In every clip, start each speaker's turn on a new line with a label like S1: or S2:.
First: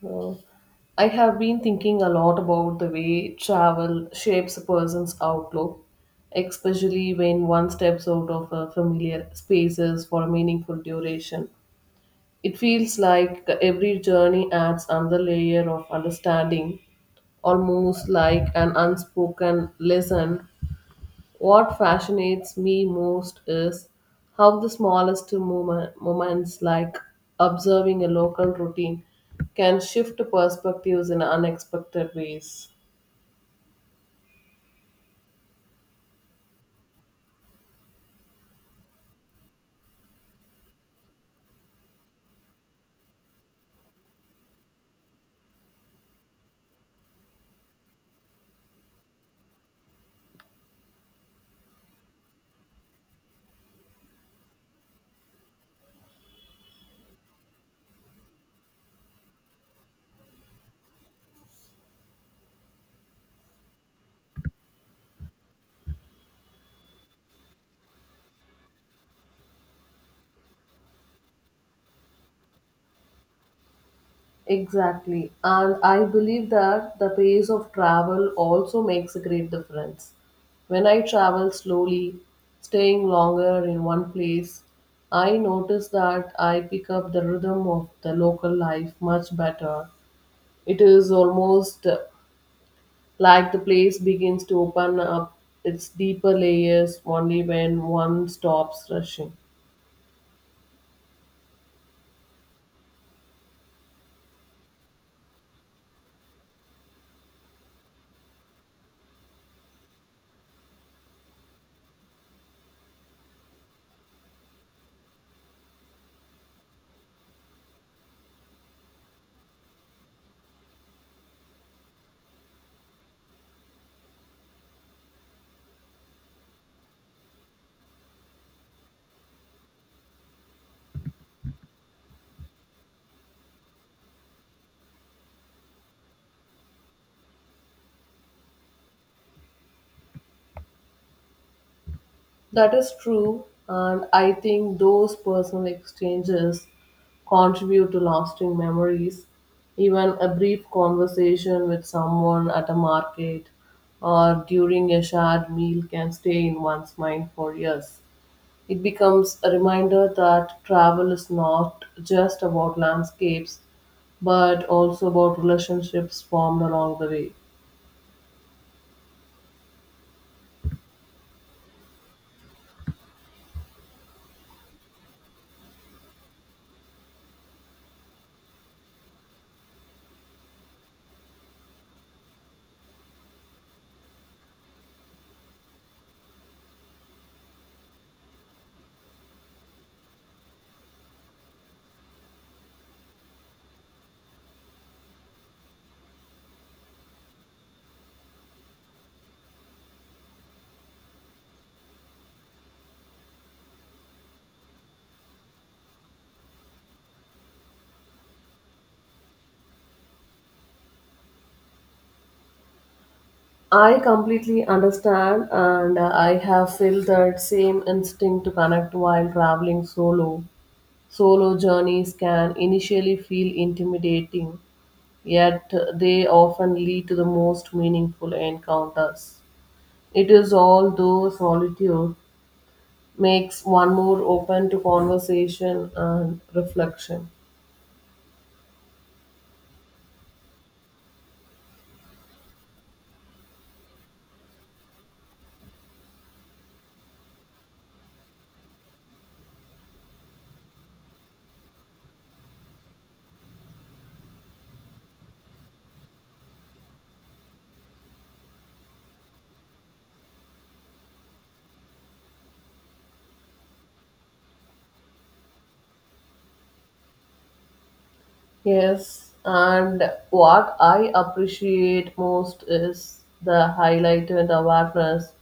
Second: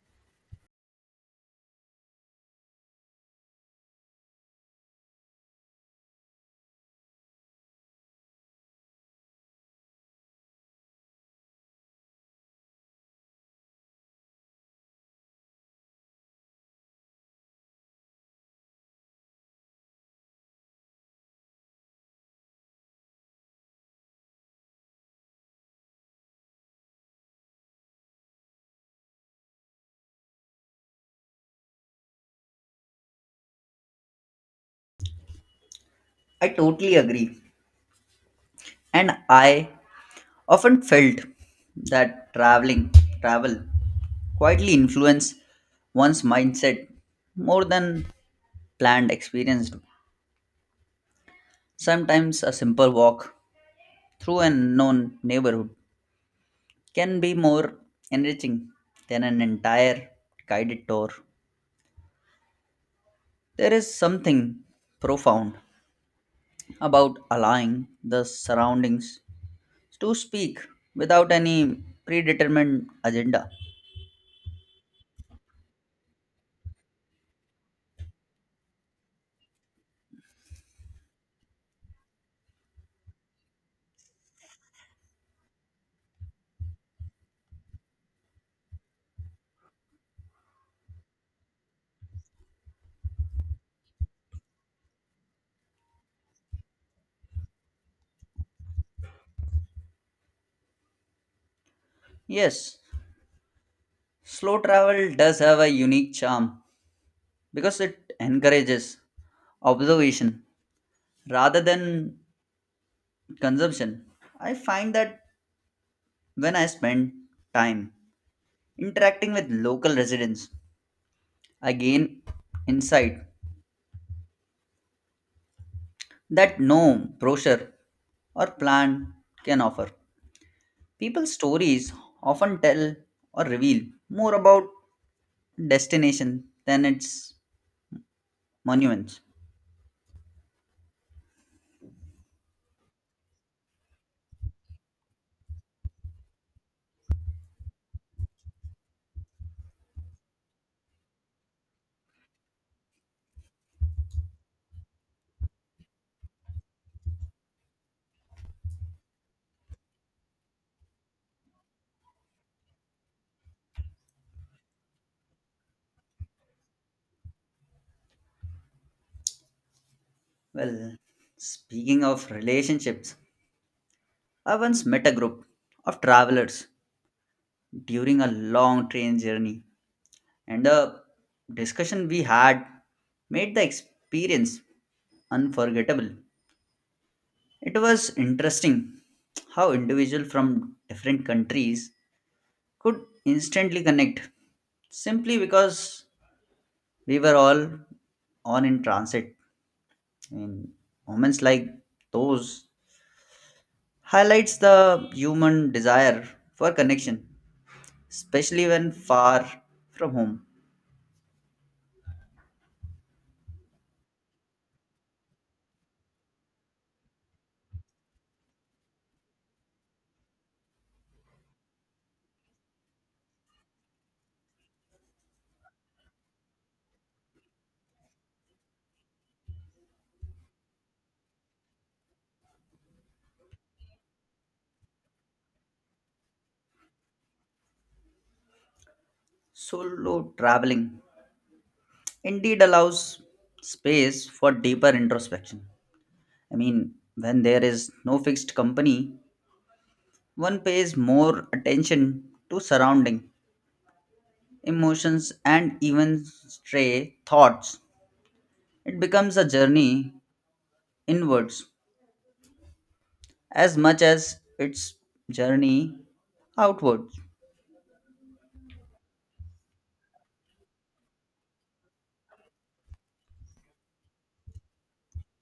S1: So, I have been thinking a lot about the way travel shapes a person's outlook, especially when one steps out of a familiar spaces for a meaningful duration. It feels like every journey adds another layer of understanding, almost like an unspoken lesson. What fascinates me most is how the smallest moments, like observing a local routine, can shift perspectives in unexpected ways.
S2: I totally agree. And I often felt that travel quietly influence one's mindset more than planned experience. Do. Sometimes a simple walk through an unknown neighborhood can be more enriching than an entire guided tour. There is something profound about allowing the surroundings to speak without any predetermined agenda.
S1: Exactly, and I believe that the pace of travel also makes a great difference. When I travel slowly, staying longer in one place, I notice that I pick up the rhythm of the local life much better. It is almost like the place begins to open up its deeper layers only when one stops rushing.
S2: Yes, slow travel does have a unique charm because it encourages observation rather than consumption. I find that when I spend time interacting with local residents, I gain insight that no brochure or plan can offer. People's stories often tell or reveal more about destination than its monuments.
S1: That is true, and I think those personal exchanges contribute to lasting memories. Even a brief conversation with someone at a market or during a shared meal can stay in one's mind for years. It becomes a reminder that travel is not just about landscapes, but also about relationships formed along the way.
S2: Well, speaking of relationships, I once met a group of travelers during a long train journey, and the discussion we had made the experience unforgettable. It was interesting how individuals from different countries could instantly connect simply because we were all on in transit. And moments like those highlights the human desire for connection, especially when far from home.
S1: I completely understand, and I have felt that same instinct to connect while traveling solo. Solo journeys can initially feel intimidating, yet they often lead to the most meaningful encounters. It is all though solitude makes one more open to conversation and reflection.
S2: Solo traveling indeed allows space for deeper introspection. I mean, when there is no fixed company, one pays more attention to surrounding emotions and even stray thoughts. It becomes a journey inwards as much as its journey outwards.
S1: Yes, and what I appreciate most is the highlighted awareness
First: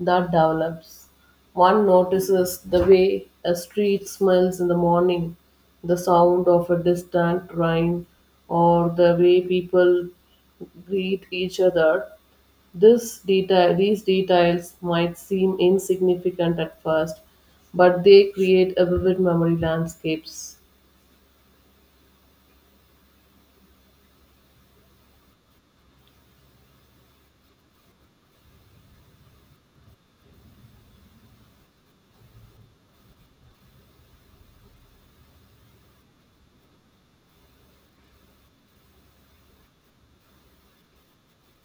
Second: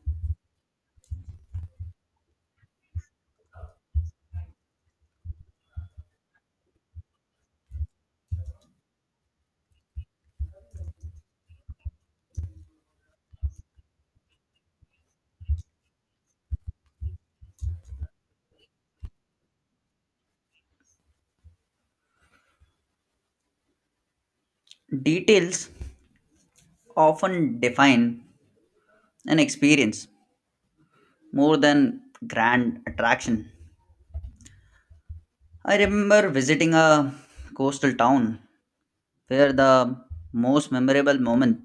S1: that develops. One notices the way a street smells in the morning, the sound of a distant train, or the way people greet each other. These details might seem insignificant at first, but they create a vivid memory landscapes.
S2: Details often define an experience, more than grand attraction. I remember visiting a coastal town where the most memorable moment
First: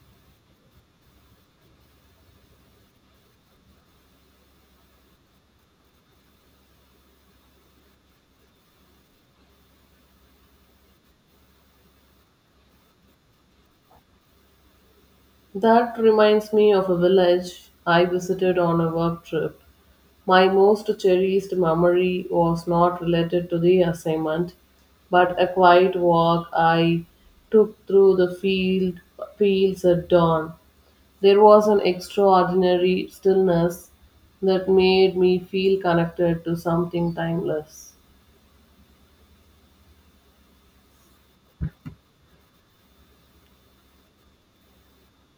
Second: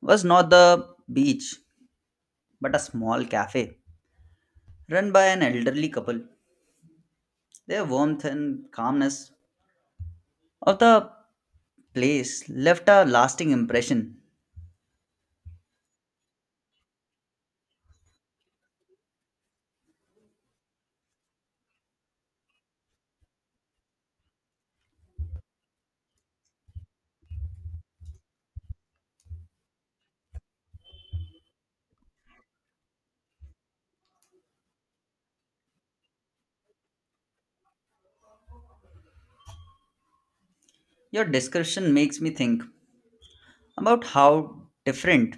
S2: was not the beach but a small cafe run by an elderly couple. Their warmth and calmness of the place left a lasting impression.
S1: That reminds me of a village I visited on a work trip. My most cherished memory was not related to the assignment, but a quiet walk I took through the fields at dawn. There was an extraordinary stillness that made me feel connected to something timeless.
S2: Your description makes me think about how different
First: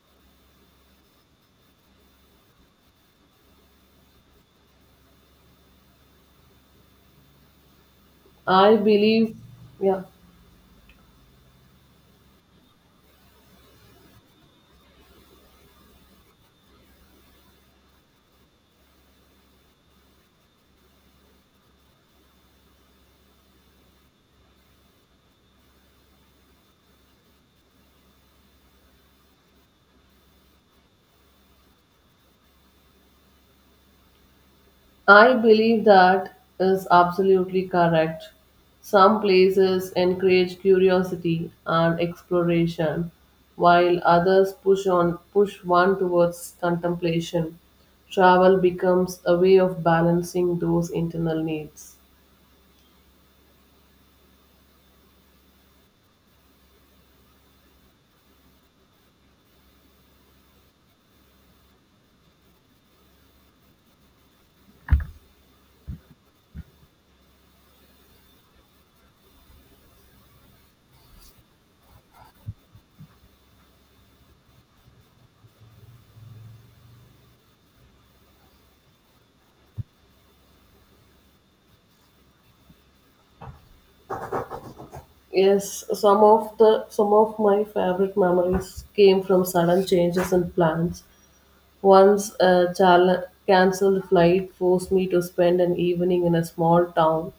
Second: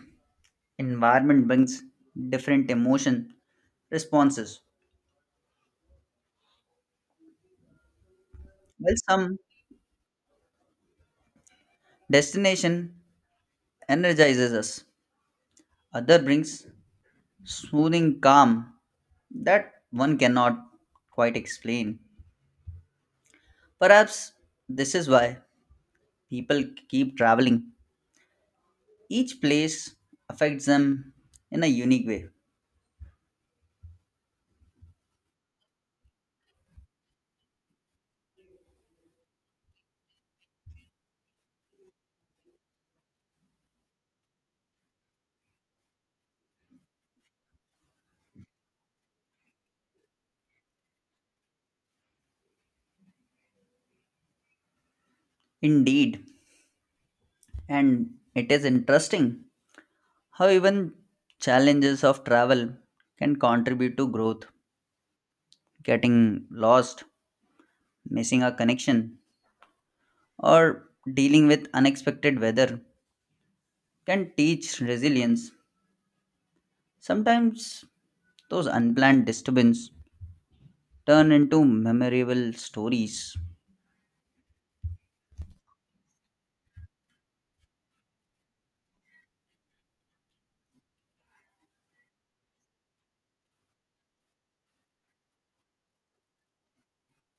S2: environment brings different emotion responses.
S1: I
S2: While
S1: believe,
S2: some
S1: yeah,
S2: destination energizes us. Other brings soothing calm that one cannot quite explain. Perhaps this is why people keep traveling. Each place affects them in a unique way.
S1: I believe that is absolutely correct. Some places encourage curiosity and exploration, while others push one towards contemplation. Travel becomes a way of balancing those internal needs.
S2: Indeed, and it is interesting how even challenges of travel can contribute to growth. Getting lost, missing a connection, or dealing with unexpected weather can teach resilience. Sometimes those unplanned disturbances turn into memorable stories.
S1: Yes, some of my favorite memories came from sudden changes in plans. Once a cancelled flight forced me to spend an evening in a small town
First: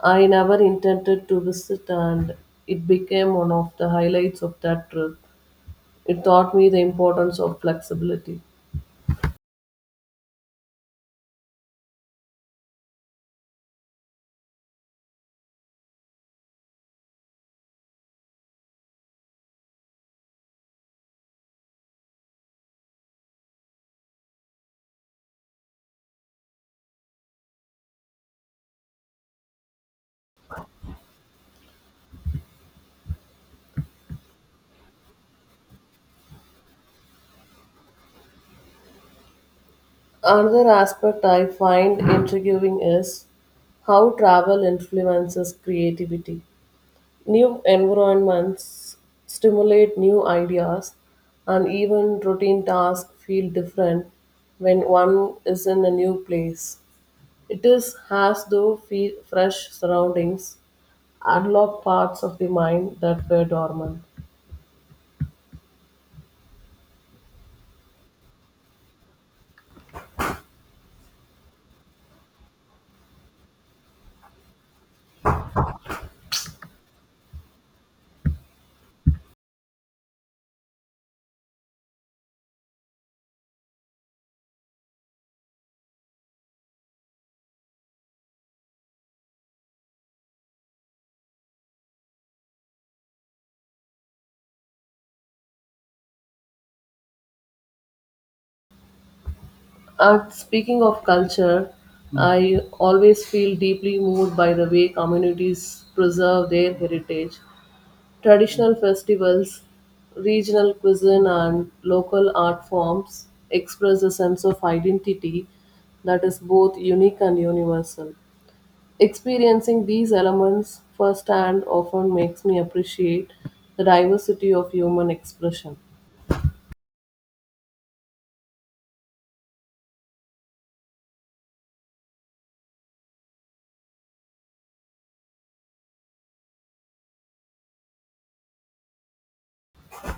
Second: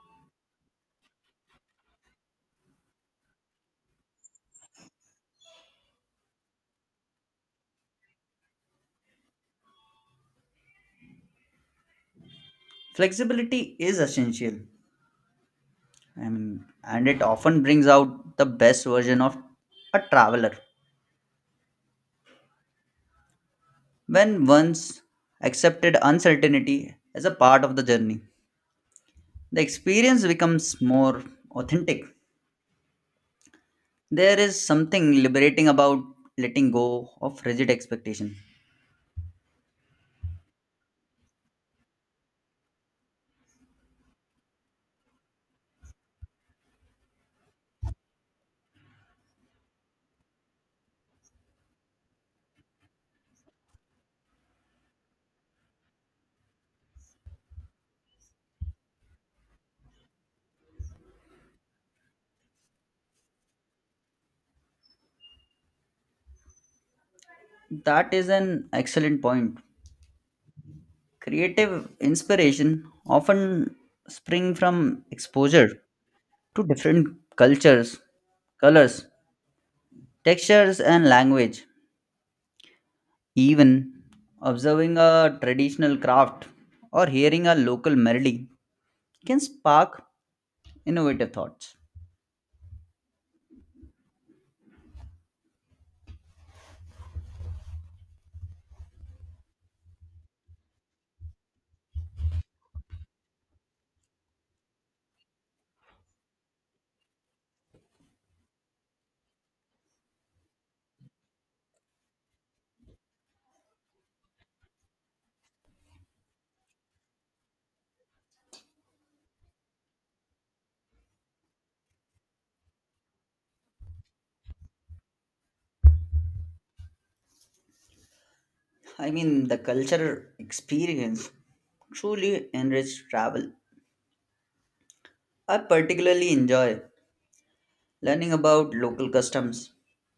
S1: I never intended to visit, and it became one of the highlights of that trip. It taught me the importance of flexibility.
S2: Flexibility is essential, I mean, and it often brings out the best version of a traveler. When once accepted uncertainty as a part of the journey, the experience becomes more authentic. There is something liberating about letting go of rigid expectation.
S1: Another aspect I find intriguing is how travel influences creativity. New environments stimulate new ideas, and even routine tasks feel different when one is in a new place. It is as though fresh surroundings unlock parts of the mind that were dormant.
S2: That is an excellent point. Creative inspiration often spring from exposure to different cultures, colors, textures and language. Even observing a traditional craft or hearing a local melody can spark innovative thoughts.
S1: And speaking of culture, I always feel deeply moved by the way communities preserve their heritage. Traditional festivals, regional cuisine, and local art forms express a sense of identity that is both unique and universal. Experiencing these elements firsthand often makes me appreciate the diversity of human expression.
S2: I mean, the cultural experience truly enrich travel. I particularly enjoy learning about local customs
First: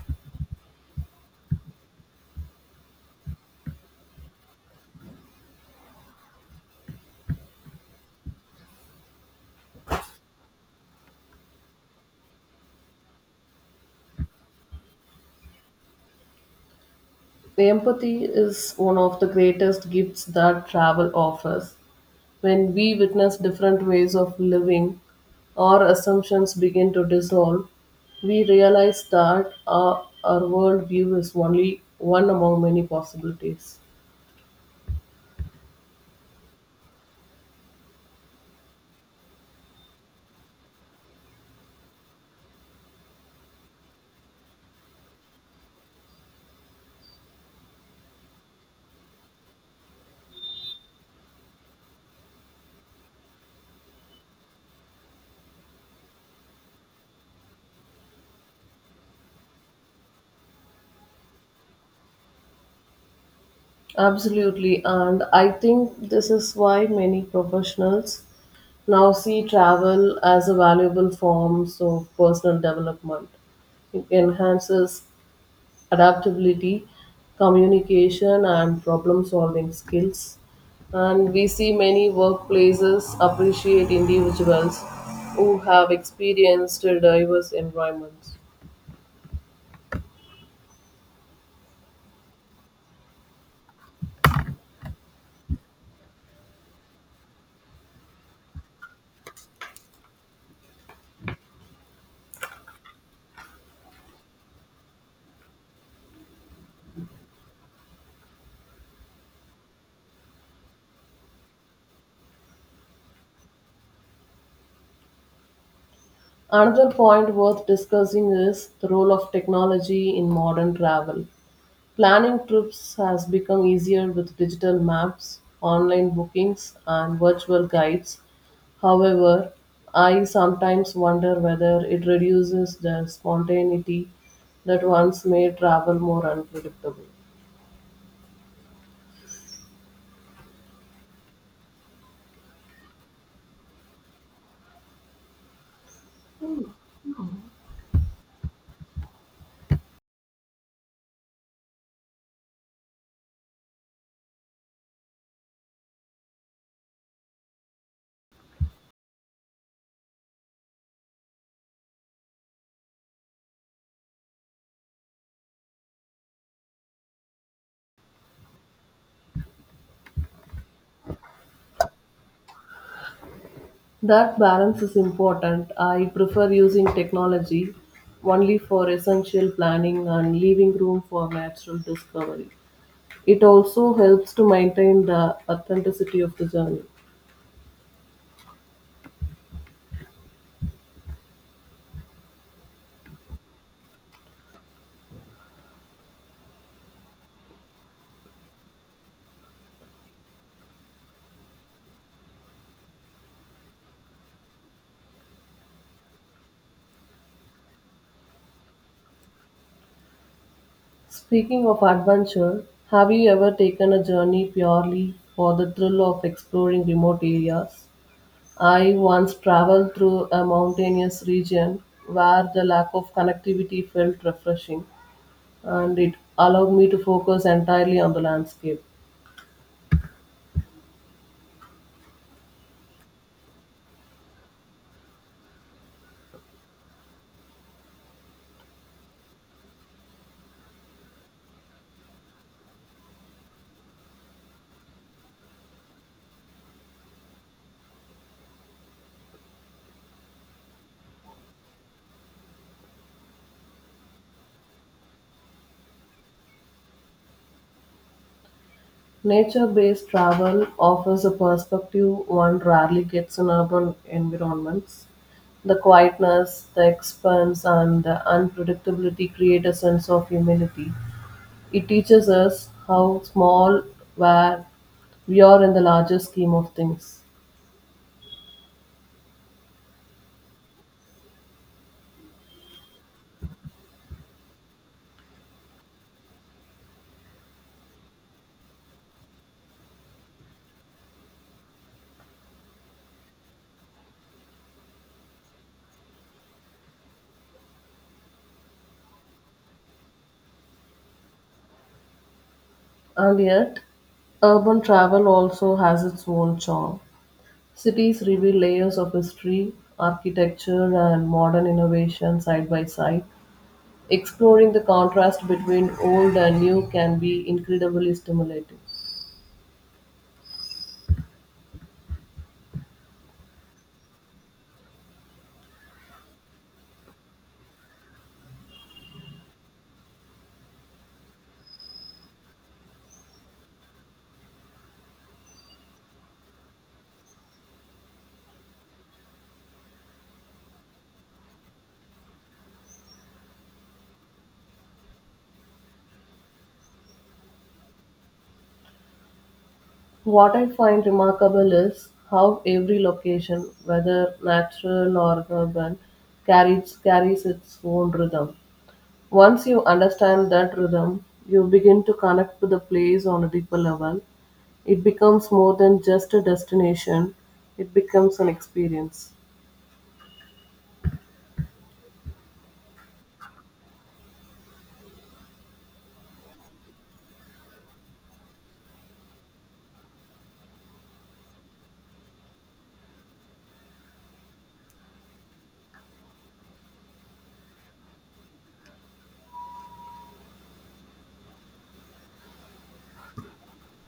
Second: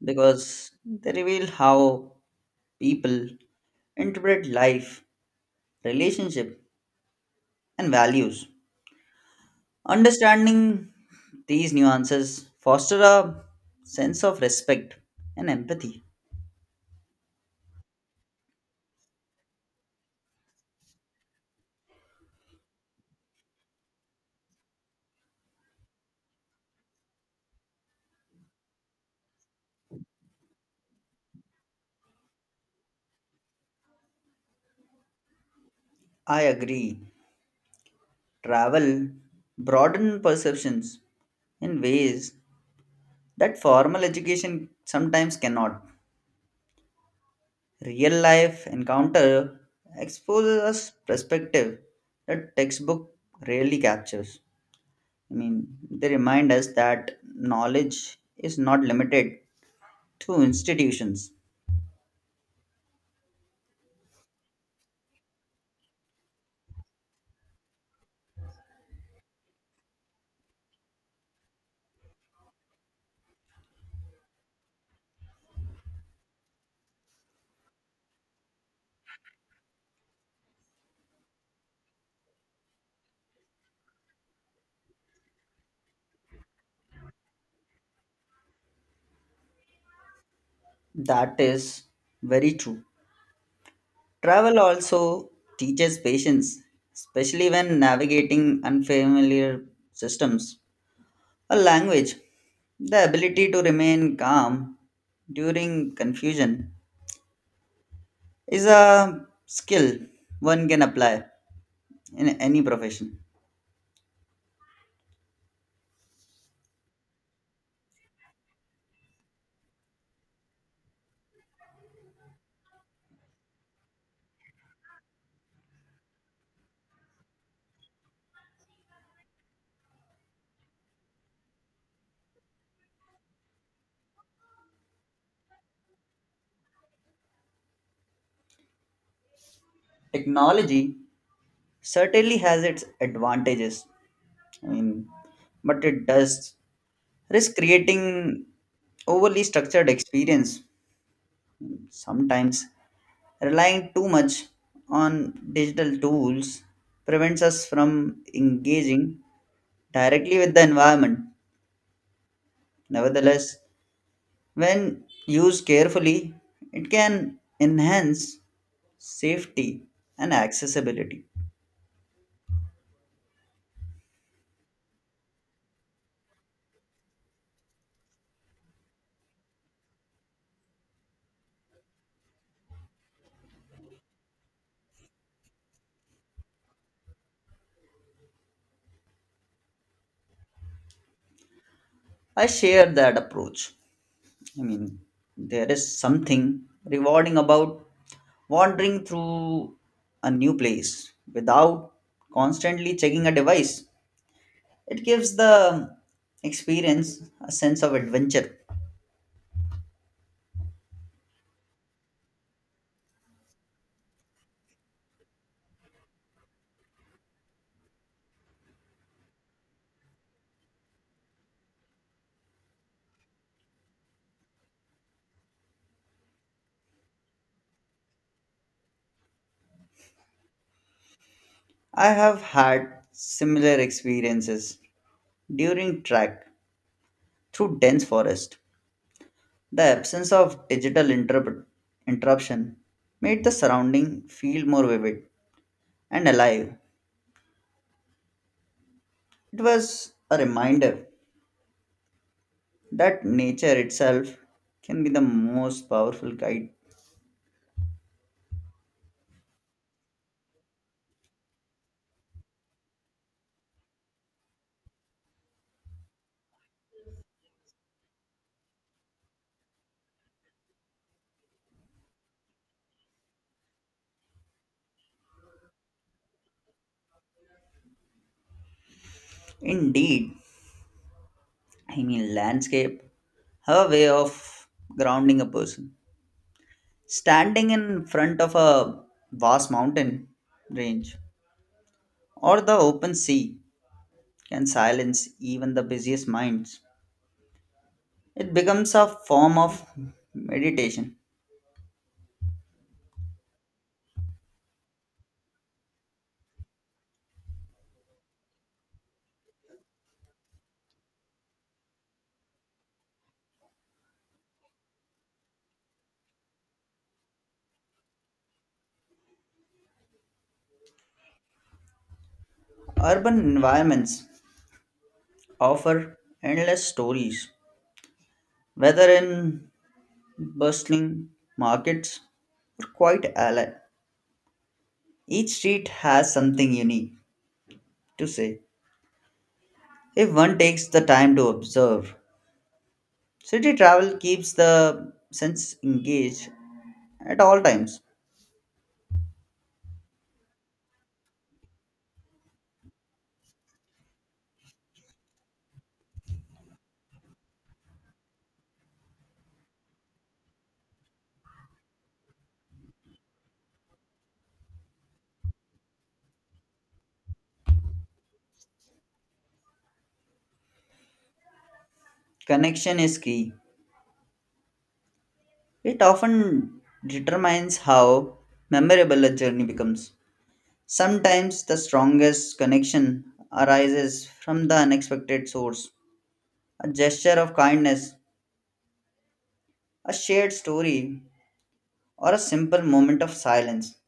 S2: because they reveal how people interpret life, relationship, and values. Understanding these nuances foster a sense of respect and empathy.
S1: Empathy is one of the greatest gifts that travel offers. When we witness different ways of living, our assumptions begin to dissolve. We realize that our worldview is only one among many possibilities.
S2: I agree. Travel broaden perceptions in ways that formal education sometimes cannot. Real life encounter exposes us perspective that textbook rarely captures. I mean, they remind us that knowledge is not limited to institutions.
S1: Absolutely, and I think this is why many professionals now see travel as a valuable form of personal development. It enhances adaptability, communication, and problem solving skills. And we see many workplaces appreciate individuals who have experienced diverse environments.
S2: That is very true. Travel also teaches patience, especially when navigating unfamiliar systems or language. The ability to remain calm during confusion is a skill one can apply in any profession.
S1: Another point worth discussing is the role of technology in modern travel. Planning trips has become easier with digital maps, online bookings, and virtual guides. However, I sometimes wonder whether it reduces the spontaneity that once made travel more unpredictable.
S2: Technology certainly has its advantages, I mean, but it does risk creating overly structured experience. Sometimes relying too much on digital tools prevents us from engaging directly with the environment. Nevertheless, when used carefully, it can enhance safety and accessibility.
S1: That balance is important. I prefer using technology only for essential planning and leaving room for natural discovery. It also helps to maintain the authenticity of the journey.
S2: I share that approach. I mean, there is something rewarding about wandering through a new place without constantly checking a device. It gives the experience a sense of adventure.
S1: Speaking of adventure, have you ever taken a journey purely for the thrill of exploring remote areas? I once traveled through a mountainous region where the lack of connectivity felt refreshing and it allowed me to focus entirely on the landscape.
S2: I have had similar experiences during trek through dense forest. The absence of digital interruption made the surrounding feel more vivid and alive. It was a reminder that nature itself can be the most powerful guide.
S1: Nature-based travel offers a perspective one rarely gets in urban environments. The quietness, the expanse, and the unpredictability create a sense of humility. It teaches us how small where we are in the larger scheme of things.
S2: Indeed, I mean, landscape have a way of grounding a person. Standing in front of a vast mountain range or the open sea can silence even the busiest minds. It becomes a form of meditation.
S1: And yet, urban travel also has its own charm. Cities reveal layers of history, architecture, and modern innovation side by side. Exploring the contrast between old and new can be incredibly stimulating.
S2: Urban environments offer endless stories, whether in bustling markets or quiet alley. Each street has something unique to say if one takes the time to observe. City travel keeps the sense engaged at all times.
S1: What I find remarkable is how every location, whether natural or urban, carries its own rhythm. Once you understand that rhythm, you begin to connect to the place on a deeper level. It becomes more than just a destination, it becomes an experience.
S2: Connection is key. It often determines how memorable a journey becomes. Sometimes the strongest connection arises from the unexpected source, a gesture of kindness, a shared story, or a simple moment of silence.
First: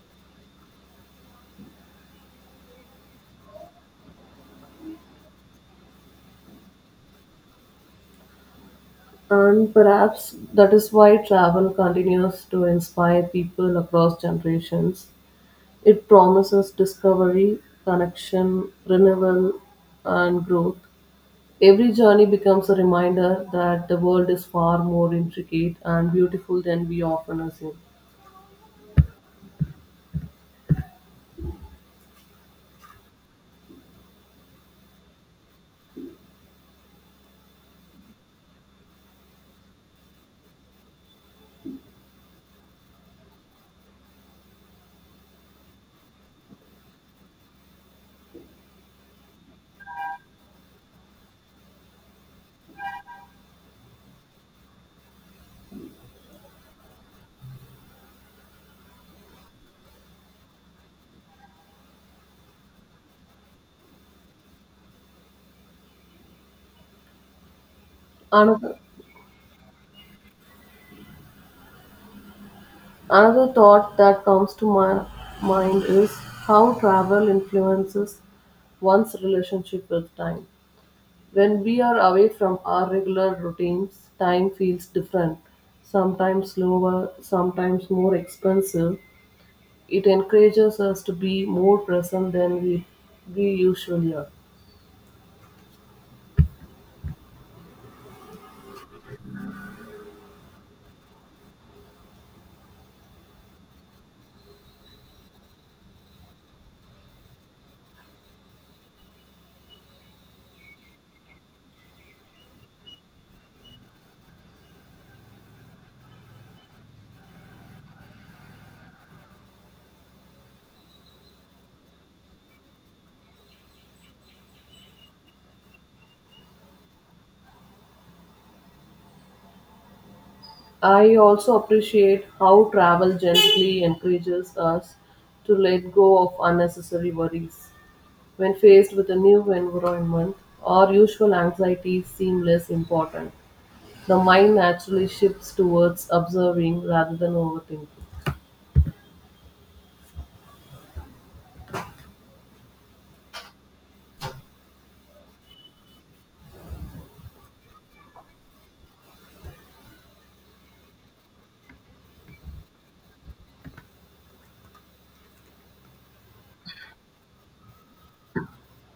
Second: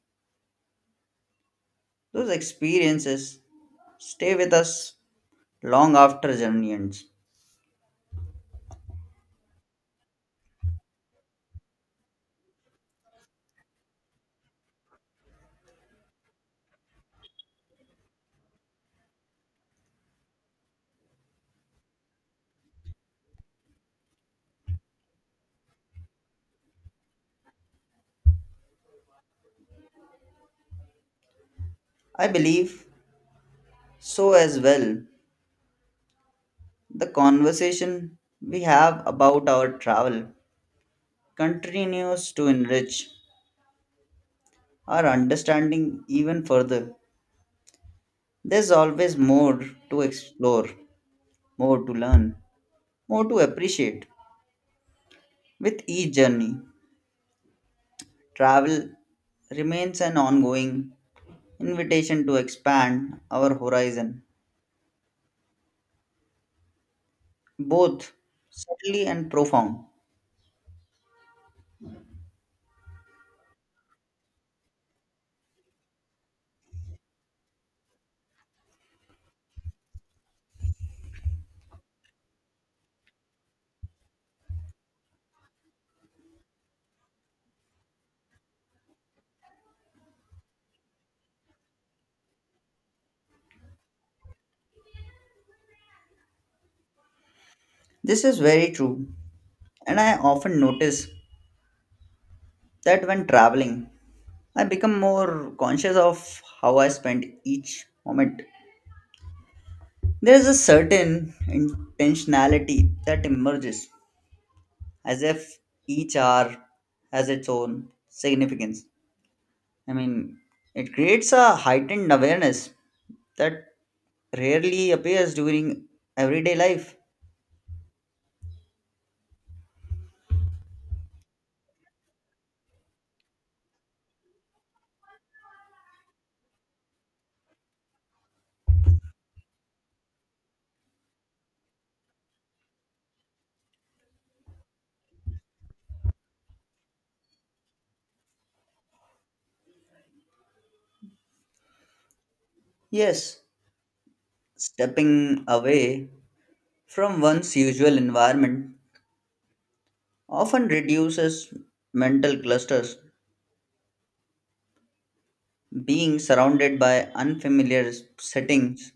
S2: Those experiences stay with us long after journey ends.
S1: And perhaps that is why travel continues to inspire people across generations. It promises discovery, connection, renewal, and growth. Every journey becomes a reminder that the world is far more intricate and beautiful than we often assume.
S2: I believe so as well. The conversation we have about our travel continues to enrich our understanding even further. There's always more to explore, more to learn, more to appreciate. With each journey, travel remains an ongoing invitation to expand our horizon, both
S1: Another,
S2: subtly and profound.
S1: another thought that comes to my mind is how travel influences one's relationship with time. When we are away from our regular routines, time feels different, sometimes slower, sometimes more expensive. It encourages us to be more present than we usually are.
S2: This is very true, and I often notice that when traveling, I become more conscious of how I spend each moment. There is a certain intentionality that emerges, as if each hour has its own significance. I mean, it creates a heightened awareness that rarely appears during everyday life.
S1: I also appreciate how travel gently encourages us to let go of unnecessary worries. When faced with a new environment, our usual anxieties seem less important. The mind naturally shifts towards observing rather than overthinking.
S2: Yes, stepping away from one's usual environment often reduces mental clusters. Being surrounded by unfamiliar settings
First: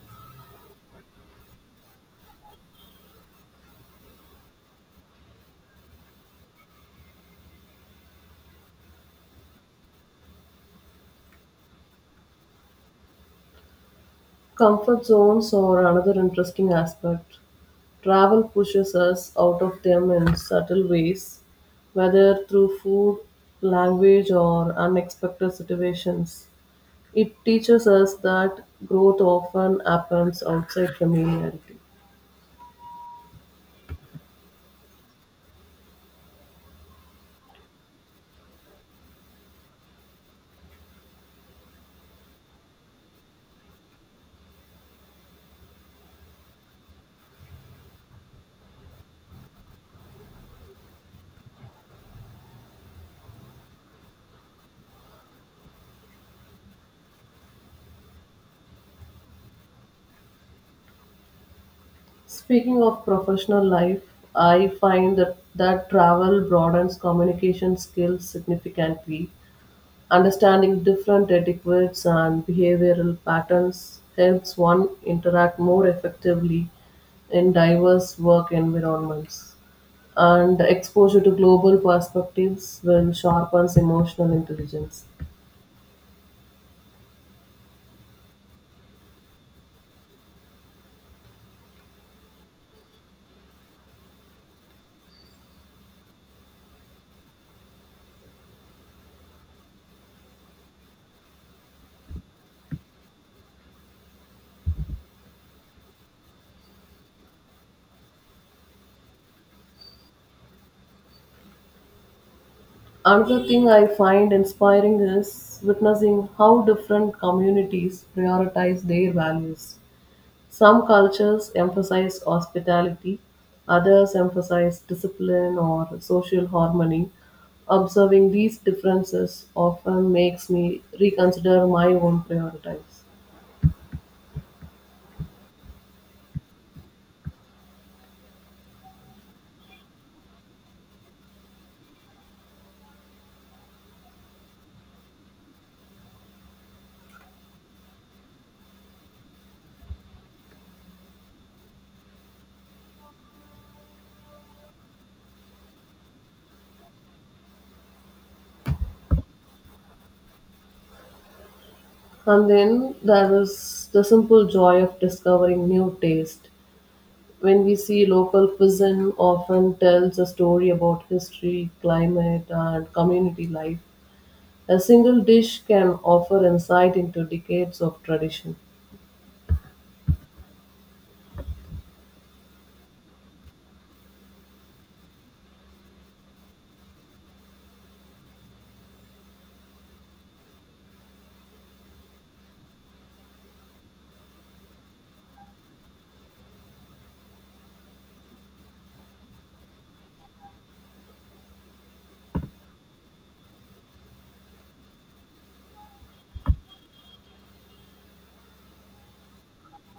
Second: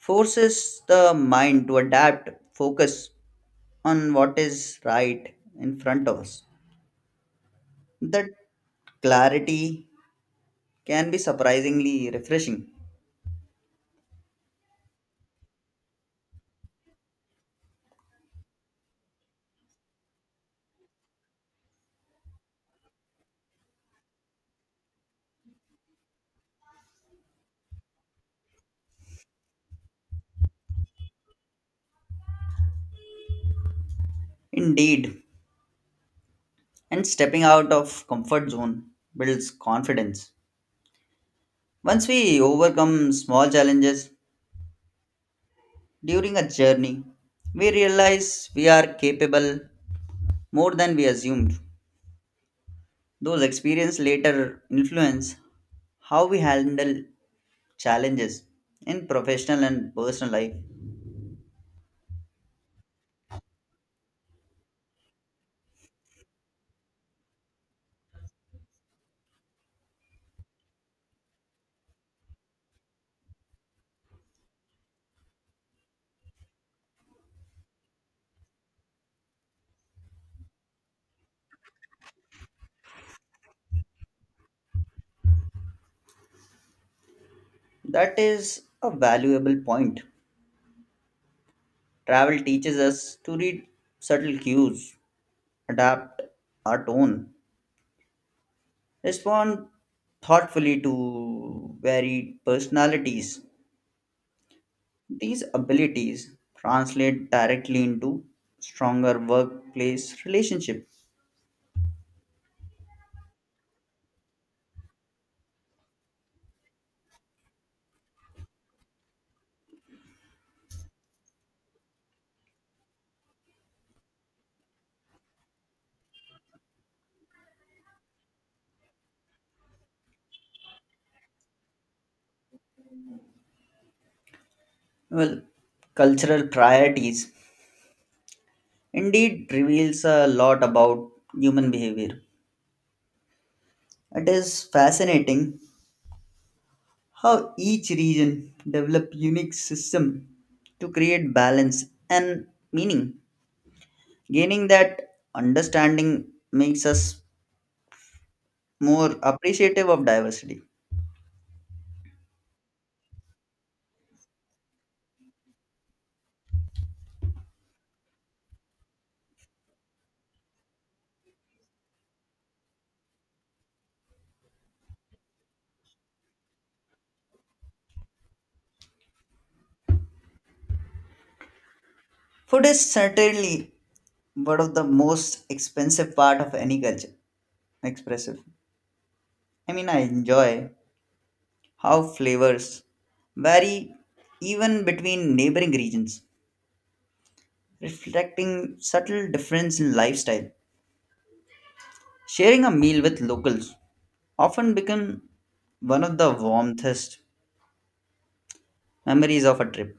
S2: forces the mind to adapt, focus on what is right in front of us. That clarity can be surprisingly refreshing.
S1: Comfort zones are another interesting aspect. Travel pushes us out of them in subtle ways, whether through food, language, or unexpected situations. It teaches us that growth often happens outside familiarity.
S2: Indeed, and stepping out of comfort zone builds confidence. Once we overcome small challenges during a journey, we realize we are capable more than we assumed. Those experiences later influence how we handle challenges in professional and personal life.
S1: Speaking of professional life, I find that travel broadens communication skills significantly. Understanding different etiquettes and behavioral patterns helps one interact more effectively in diverse work environments. And exposure to global perspectives will sharpen emotional intelligence.
S2: That is a valuable point. Travel teaches us to read subtle cues, adapt our tone, respond thoughtfully to varied personalities. These abilities translate directly into stronger workplace relationship.
S1: Another thing I find inspiring is witnessing how different communities prioritize their values. Some cultures emphasize hospitality, others emphasize discipline or social harmony. Observing these differences often makes me reconsider my own priorities.
S2: Well, cultural priorities indeed reveals a lot about human behavior. It is fascinating how each region developed unique system to create balance and meaning. Gaining that understanding makes us more appreciative of diversity.
S1: And then there is the simple joy of discovering new taste. When we see local cuisine often tells a story about history, climate, and community life. A single dish can offer insight into decades of tradition.
S2: Food is certainly one of the most expensive part of any culture. Expressive. I mean, I enjoy how flavors vary even between neighboring regions reflecting subtle difference in lifestyle. Sharing a meal with locals often become one of the warmest memories of a trip.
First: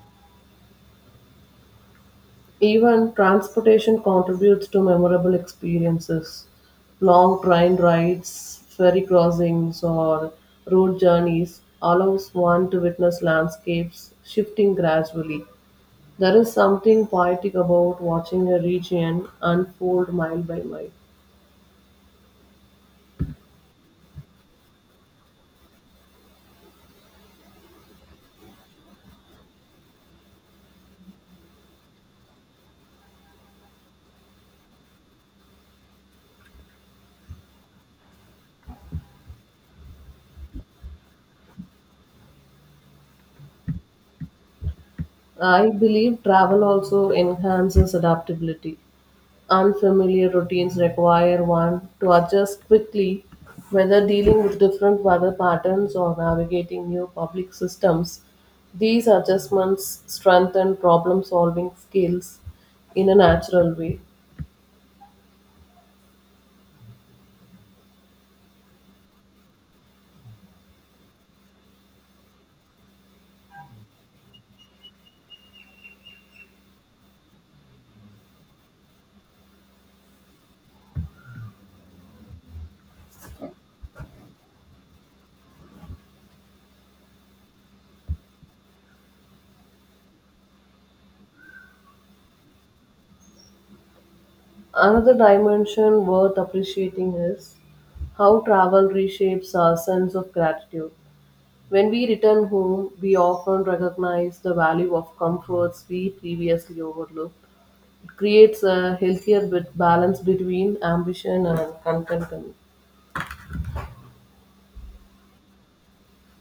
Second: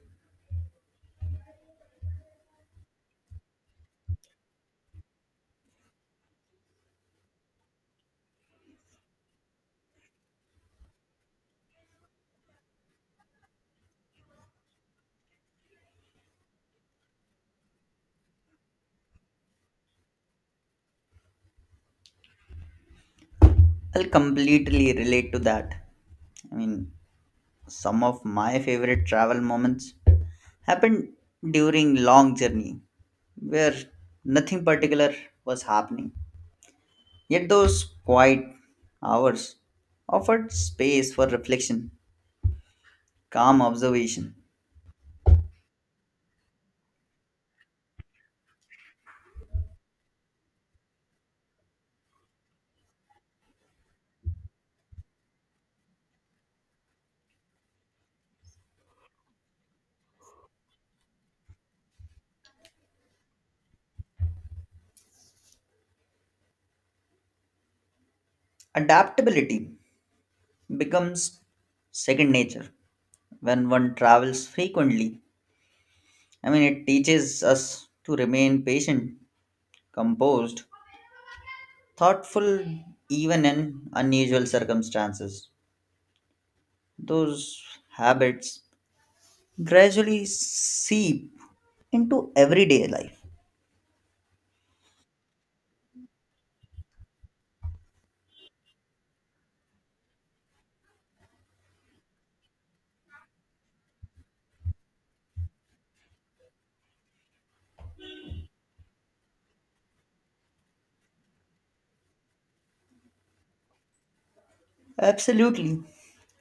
S1: Even transportation contributes to memorable experiences. Long train rides, ferry crossings, or road journeys allows one to witness landscapes shifting gradually. There is something poetic about watching a region unfold mile by mile.
S2: I'll completely relate to that. I mean, some of my favorite travel moments happened during long journey where nothing particular was happening. Yet those quiet hours offered space for reflection, calm observation,
S1: I believe travel also enhances adaptability. Unfamiliar routines require one to adjust quickly, whether dealing with different weather patterns or navigating new public systems. These adjustments strengthen problem solving skills in a natural way.
S2: adaptability, becomes second nature when one travels frequently. I mean, it teaches us to remain patient, composed, thoughtful, even in unusual circumstances. Those habits gradually seep into everyday life.
S1: Another dimension worth appreciating is how travel reshapes our sense of gratitude. When we return home, we often recognize the value of comforts we previously overlooked. It creates a healthier bit balance between ambition and contentment.
S2: Absolutely.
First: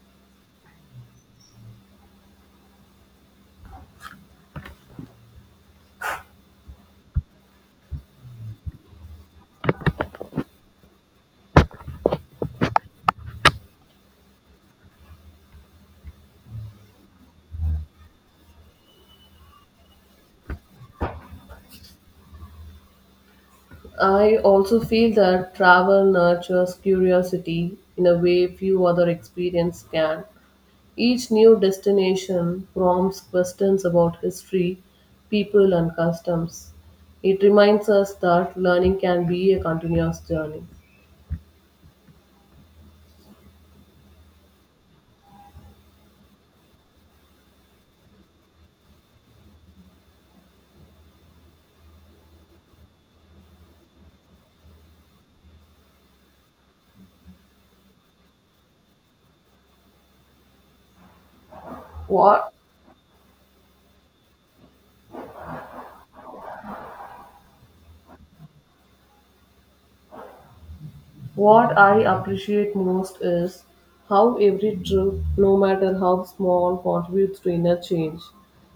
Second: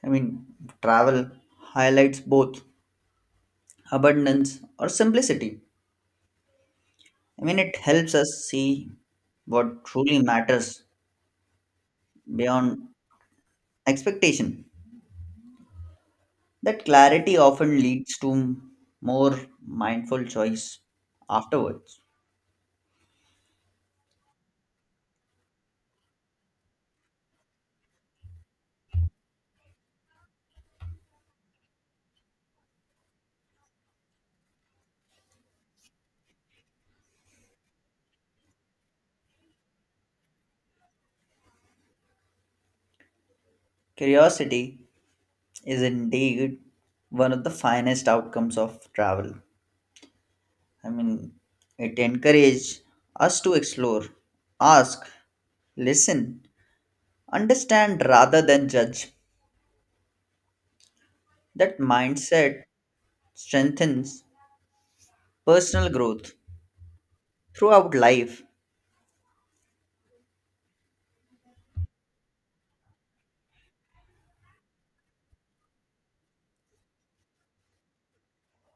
S2: I mean, travel highlights both abundance or simplicity. I mean, it helps us see what truly matters beyond expectation. That clarity often leads to more mindful choice afterwards.
S1: I also feel that travel nurtures curiosity in a way few other experiences can. Each new destination prompts questions about history, people, and customs. It reminds us that learning can be a continuous journey.
S2: Curiosity is indeed one of the finest outcomes of travel. I mean, it encourages us to explore, ask, listen, understand rather than judge. That
S1: What
S2: mindset strengthens personal growth throughout life.
S1: What I appreciate most is how every trip, no matter how small, contributes to inner change.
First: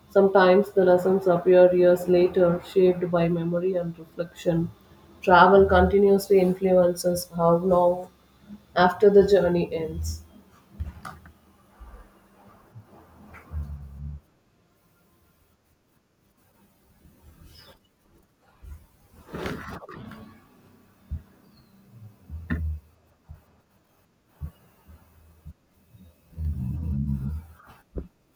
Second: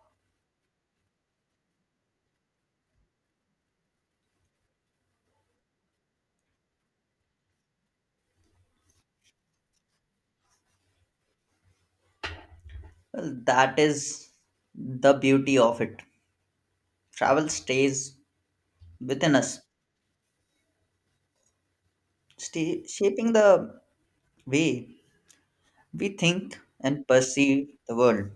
S1: Sometimes the lessons appear years later, shaped by memory and reflection. Travel continuously influences how long after the journey ends.
S2: Well, that is the beauty of it. Travel stays within us, shaping the way we think and perceive the world.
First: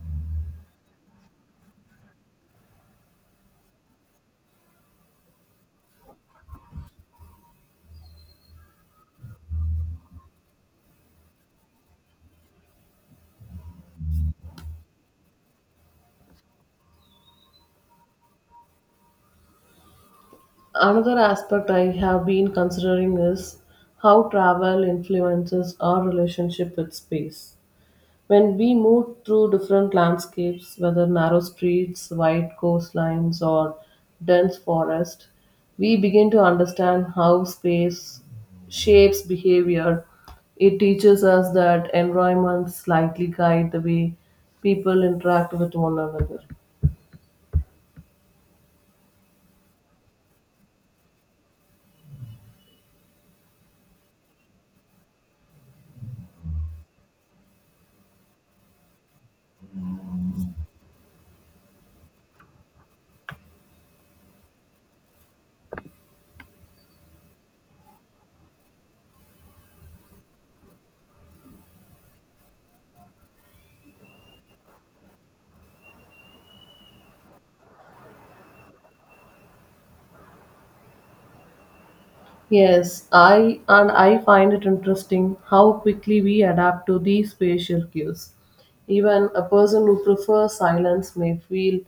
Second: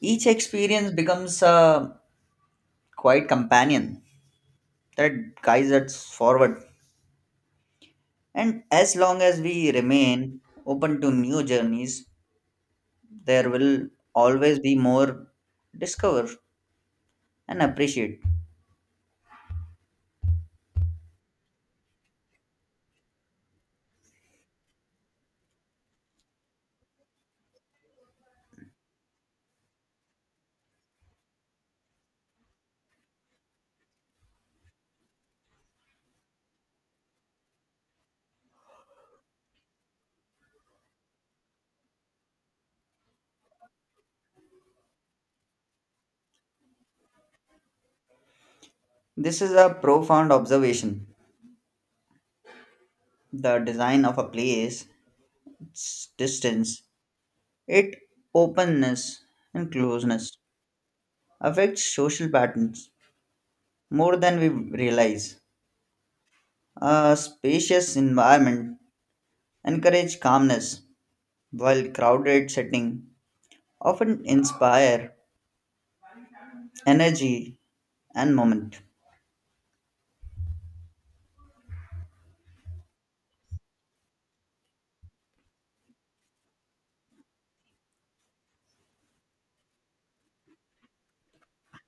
S2: Each experience becomes a quiet companion that guides us forward. And as long as we remain open to new journeys, there will always be more discover and appreciate.
S1: Another aspect I have been considering is how travel influences our relationship with space. When we moved through different landscapes, whether narrow streets, wide coastlines, or dense forest, we begin to understand how space shapes behavior. It teaches us that environments slightly guide the way people interact with one another.
S2: This is a profound observation. The design of a place, its distance, its openness and closeness affects social patterns more than we realize. A spacious environment encourage calmness, while crowded setting often inspire energy and moment.
S1: Yes, I and I find it interesting how quickly we adapt to these spatial cues. Even a person who prefers silence may feel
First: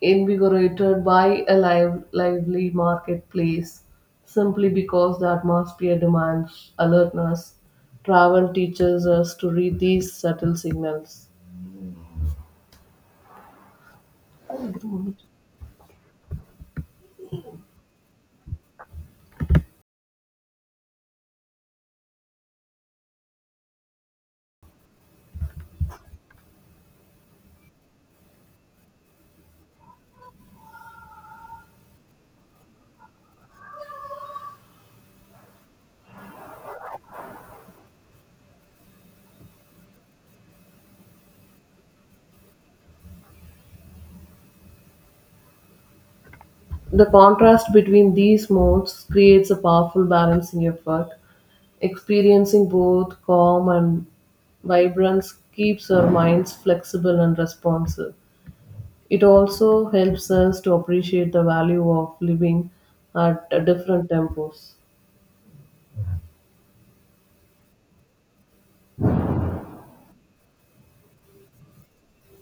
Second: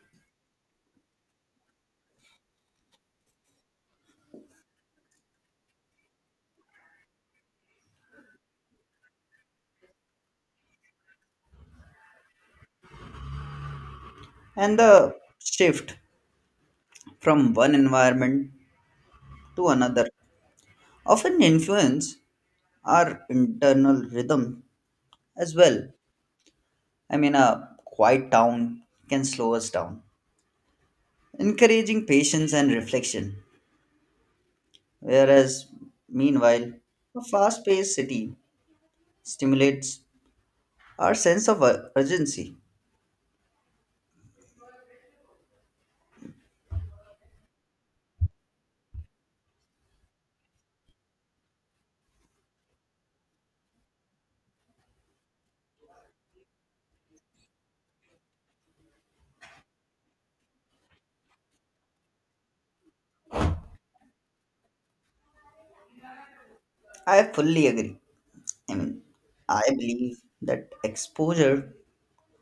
S1: invigorated by a lively marketplace simply because the atmosphere demands alertness. Travel teaches us to read these subtle signals.
S2: And the shift from one environment to another often influence our internal rhythm as well. I mean, a quiet town can slow us down, encouraging patience and reflection. Whereas, meanwhile, a fast paced city stimulates our sense of urgency.
S1: The contrast between these modes creates a powerful balancing effort. Experiencing both calm and vibrance keeps our minds flexible and responsive. It also helps us to appreciate the value of living at different tempos.
S2: I fully agree. I mean, I believe that exposure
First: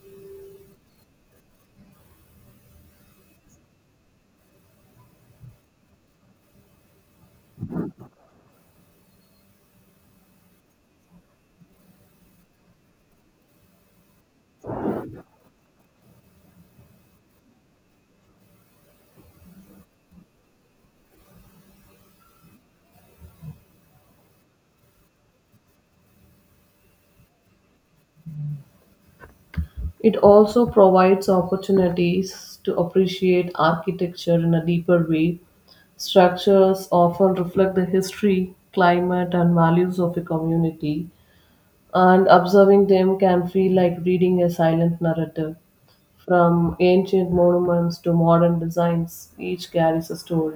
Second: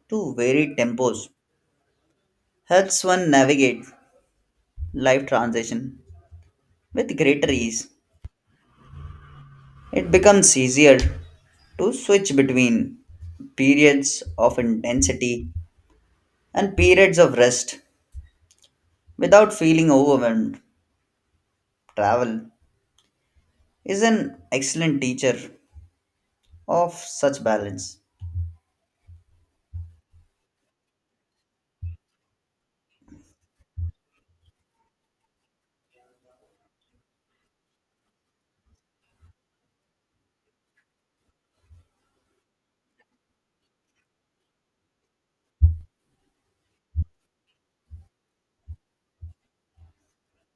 S2: to varied tempos helps one navigate life transition with greater ease. It becomes easier to switch between periods of intensity and periods of rest without feeling overwhelmed. Travel is an excellent teacher of such balance.
S1: It also provides opportunities to appreciate architecture in a deeper way. Structures often reflect the history, climate, and values of a community, and observing them can feel like reading a silent narrative. From ancient monuments to modern designs, each carries a story.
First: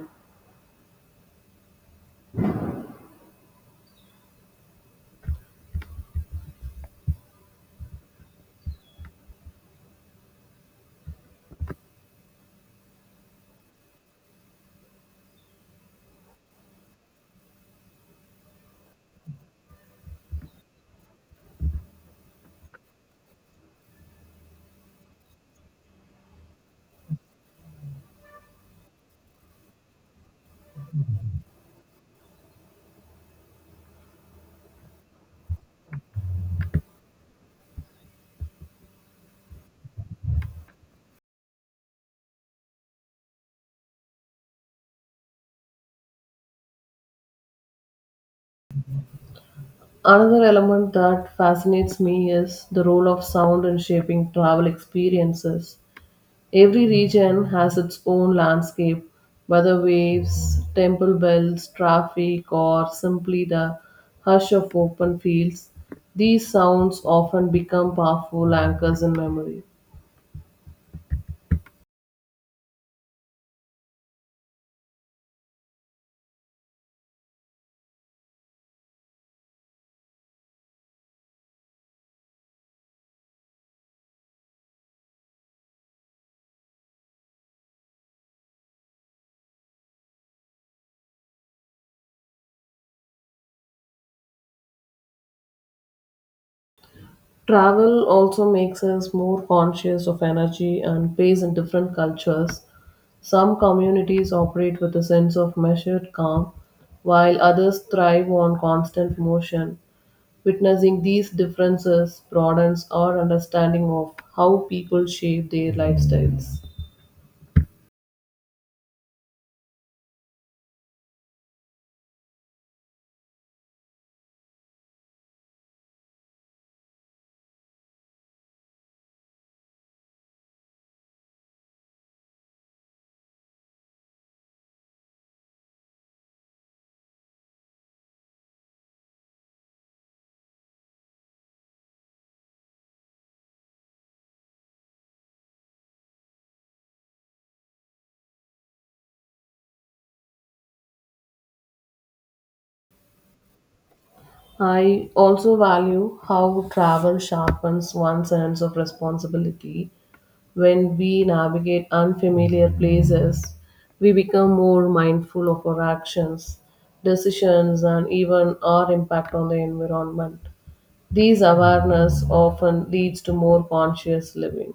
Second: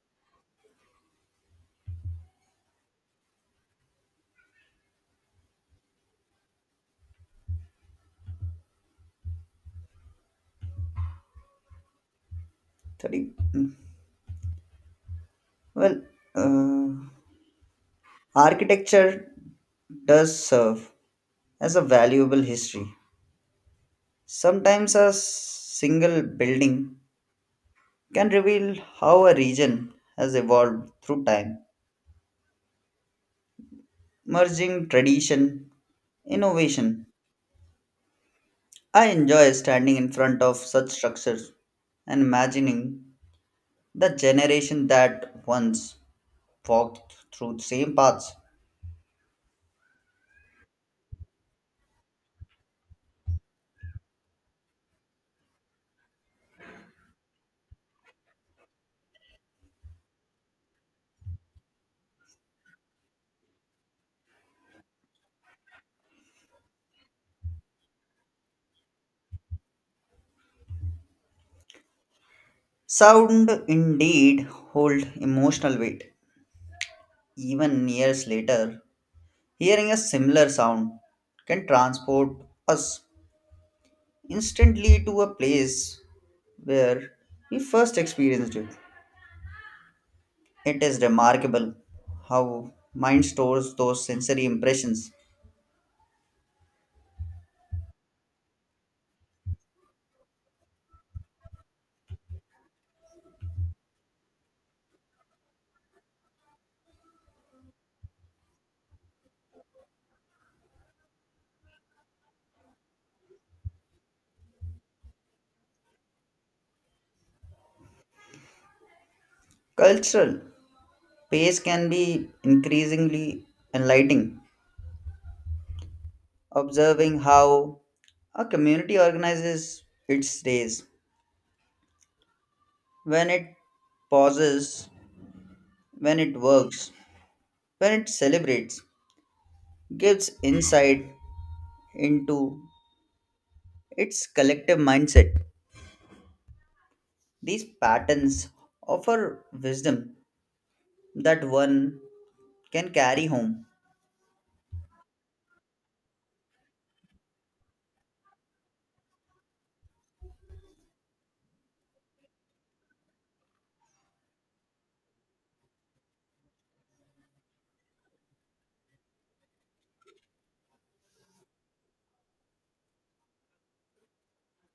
S2: Thirty. mm, Well, uh, architecture does serve as a valuable history. Sometimes a single building can reveal how a region has evolved through time, merging tradition, innovation. I enjoy standing in front of such structures and imagining the generation that once walked through the same paths.
S1: Another element that fascinates me is the role of sound in shaping travel experiences. Every region has its own landscape, weather waves, temple bells, traffic, or simply the hush of open fields. These sounds often become powerful anchors in memory.
S2: Sound indeed hold emotional weight. Even years later, hearing a similar sound can transport us instantly to a place where we first experienced it. It is remarkable how mind stores those sensory impressions.
S1: Travel also makes us more conscious of energy and pace in different cultures. Some communities operate with a sense of measured calm, while others thrive on constant motion. Witnessing these differences broadens our understanding of how people shape their lifestyles.
S2: Cultural pace can be increasingly enlightening. Observing how a community organizes its days, when it pauses, when it works, when it celebrates, gives insight into its collective mindset. These patterns offer wisdom that one can carry home.
S1: I also value how travel sharpens one's sense of responsibility. When we navigate unfamiliar places, we become more mindful of our actions, decisions, and even our impact on the environment. This awareness often leads to more conscious living.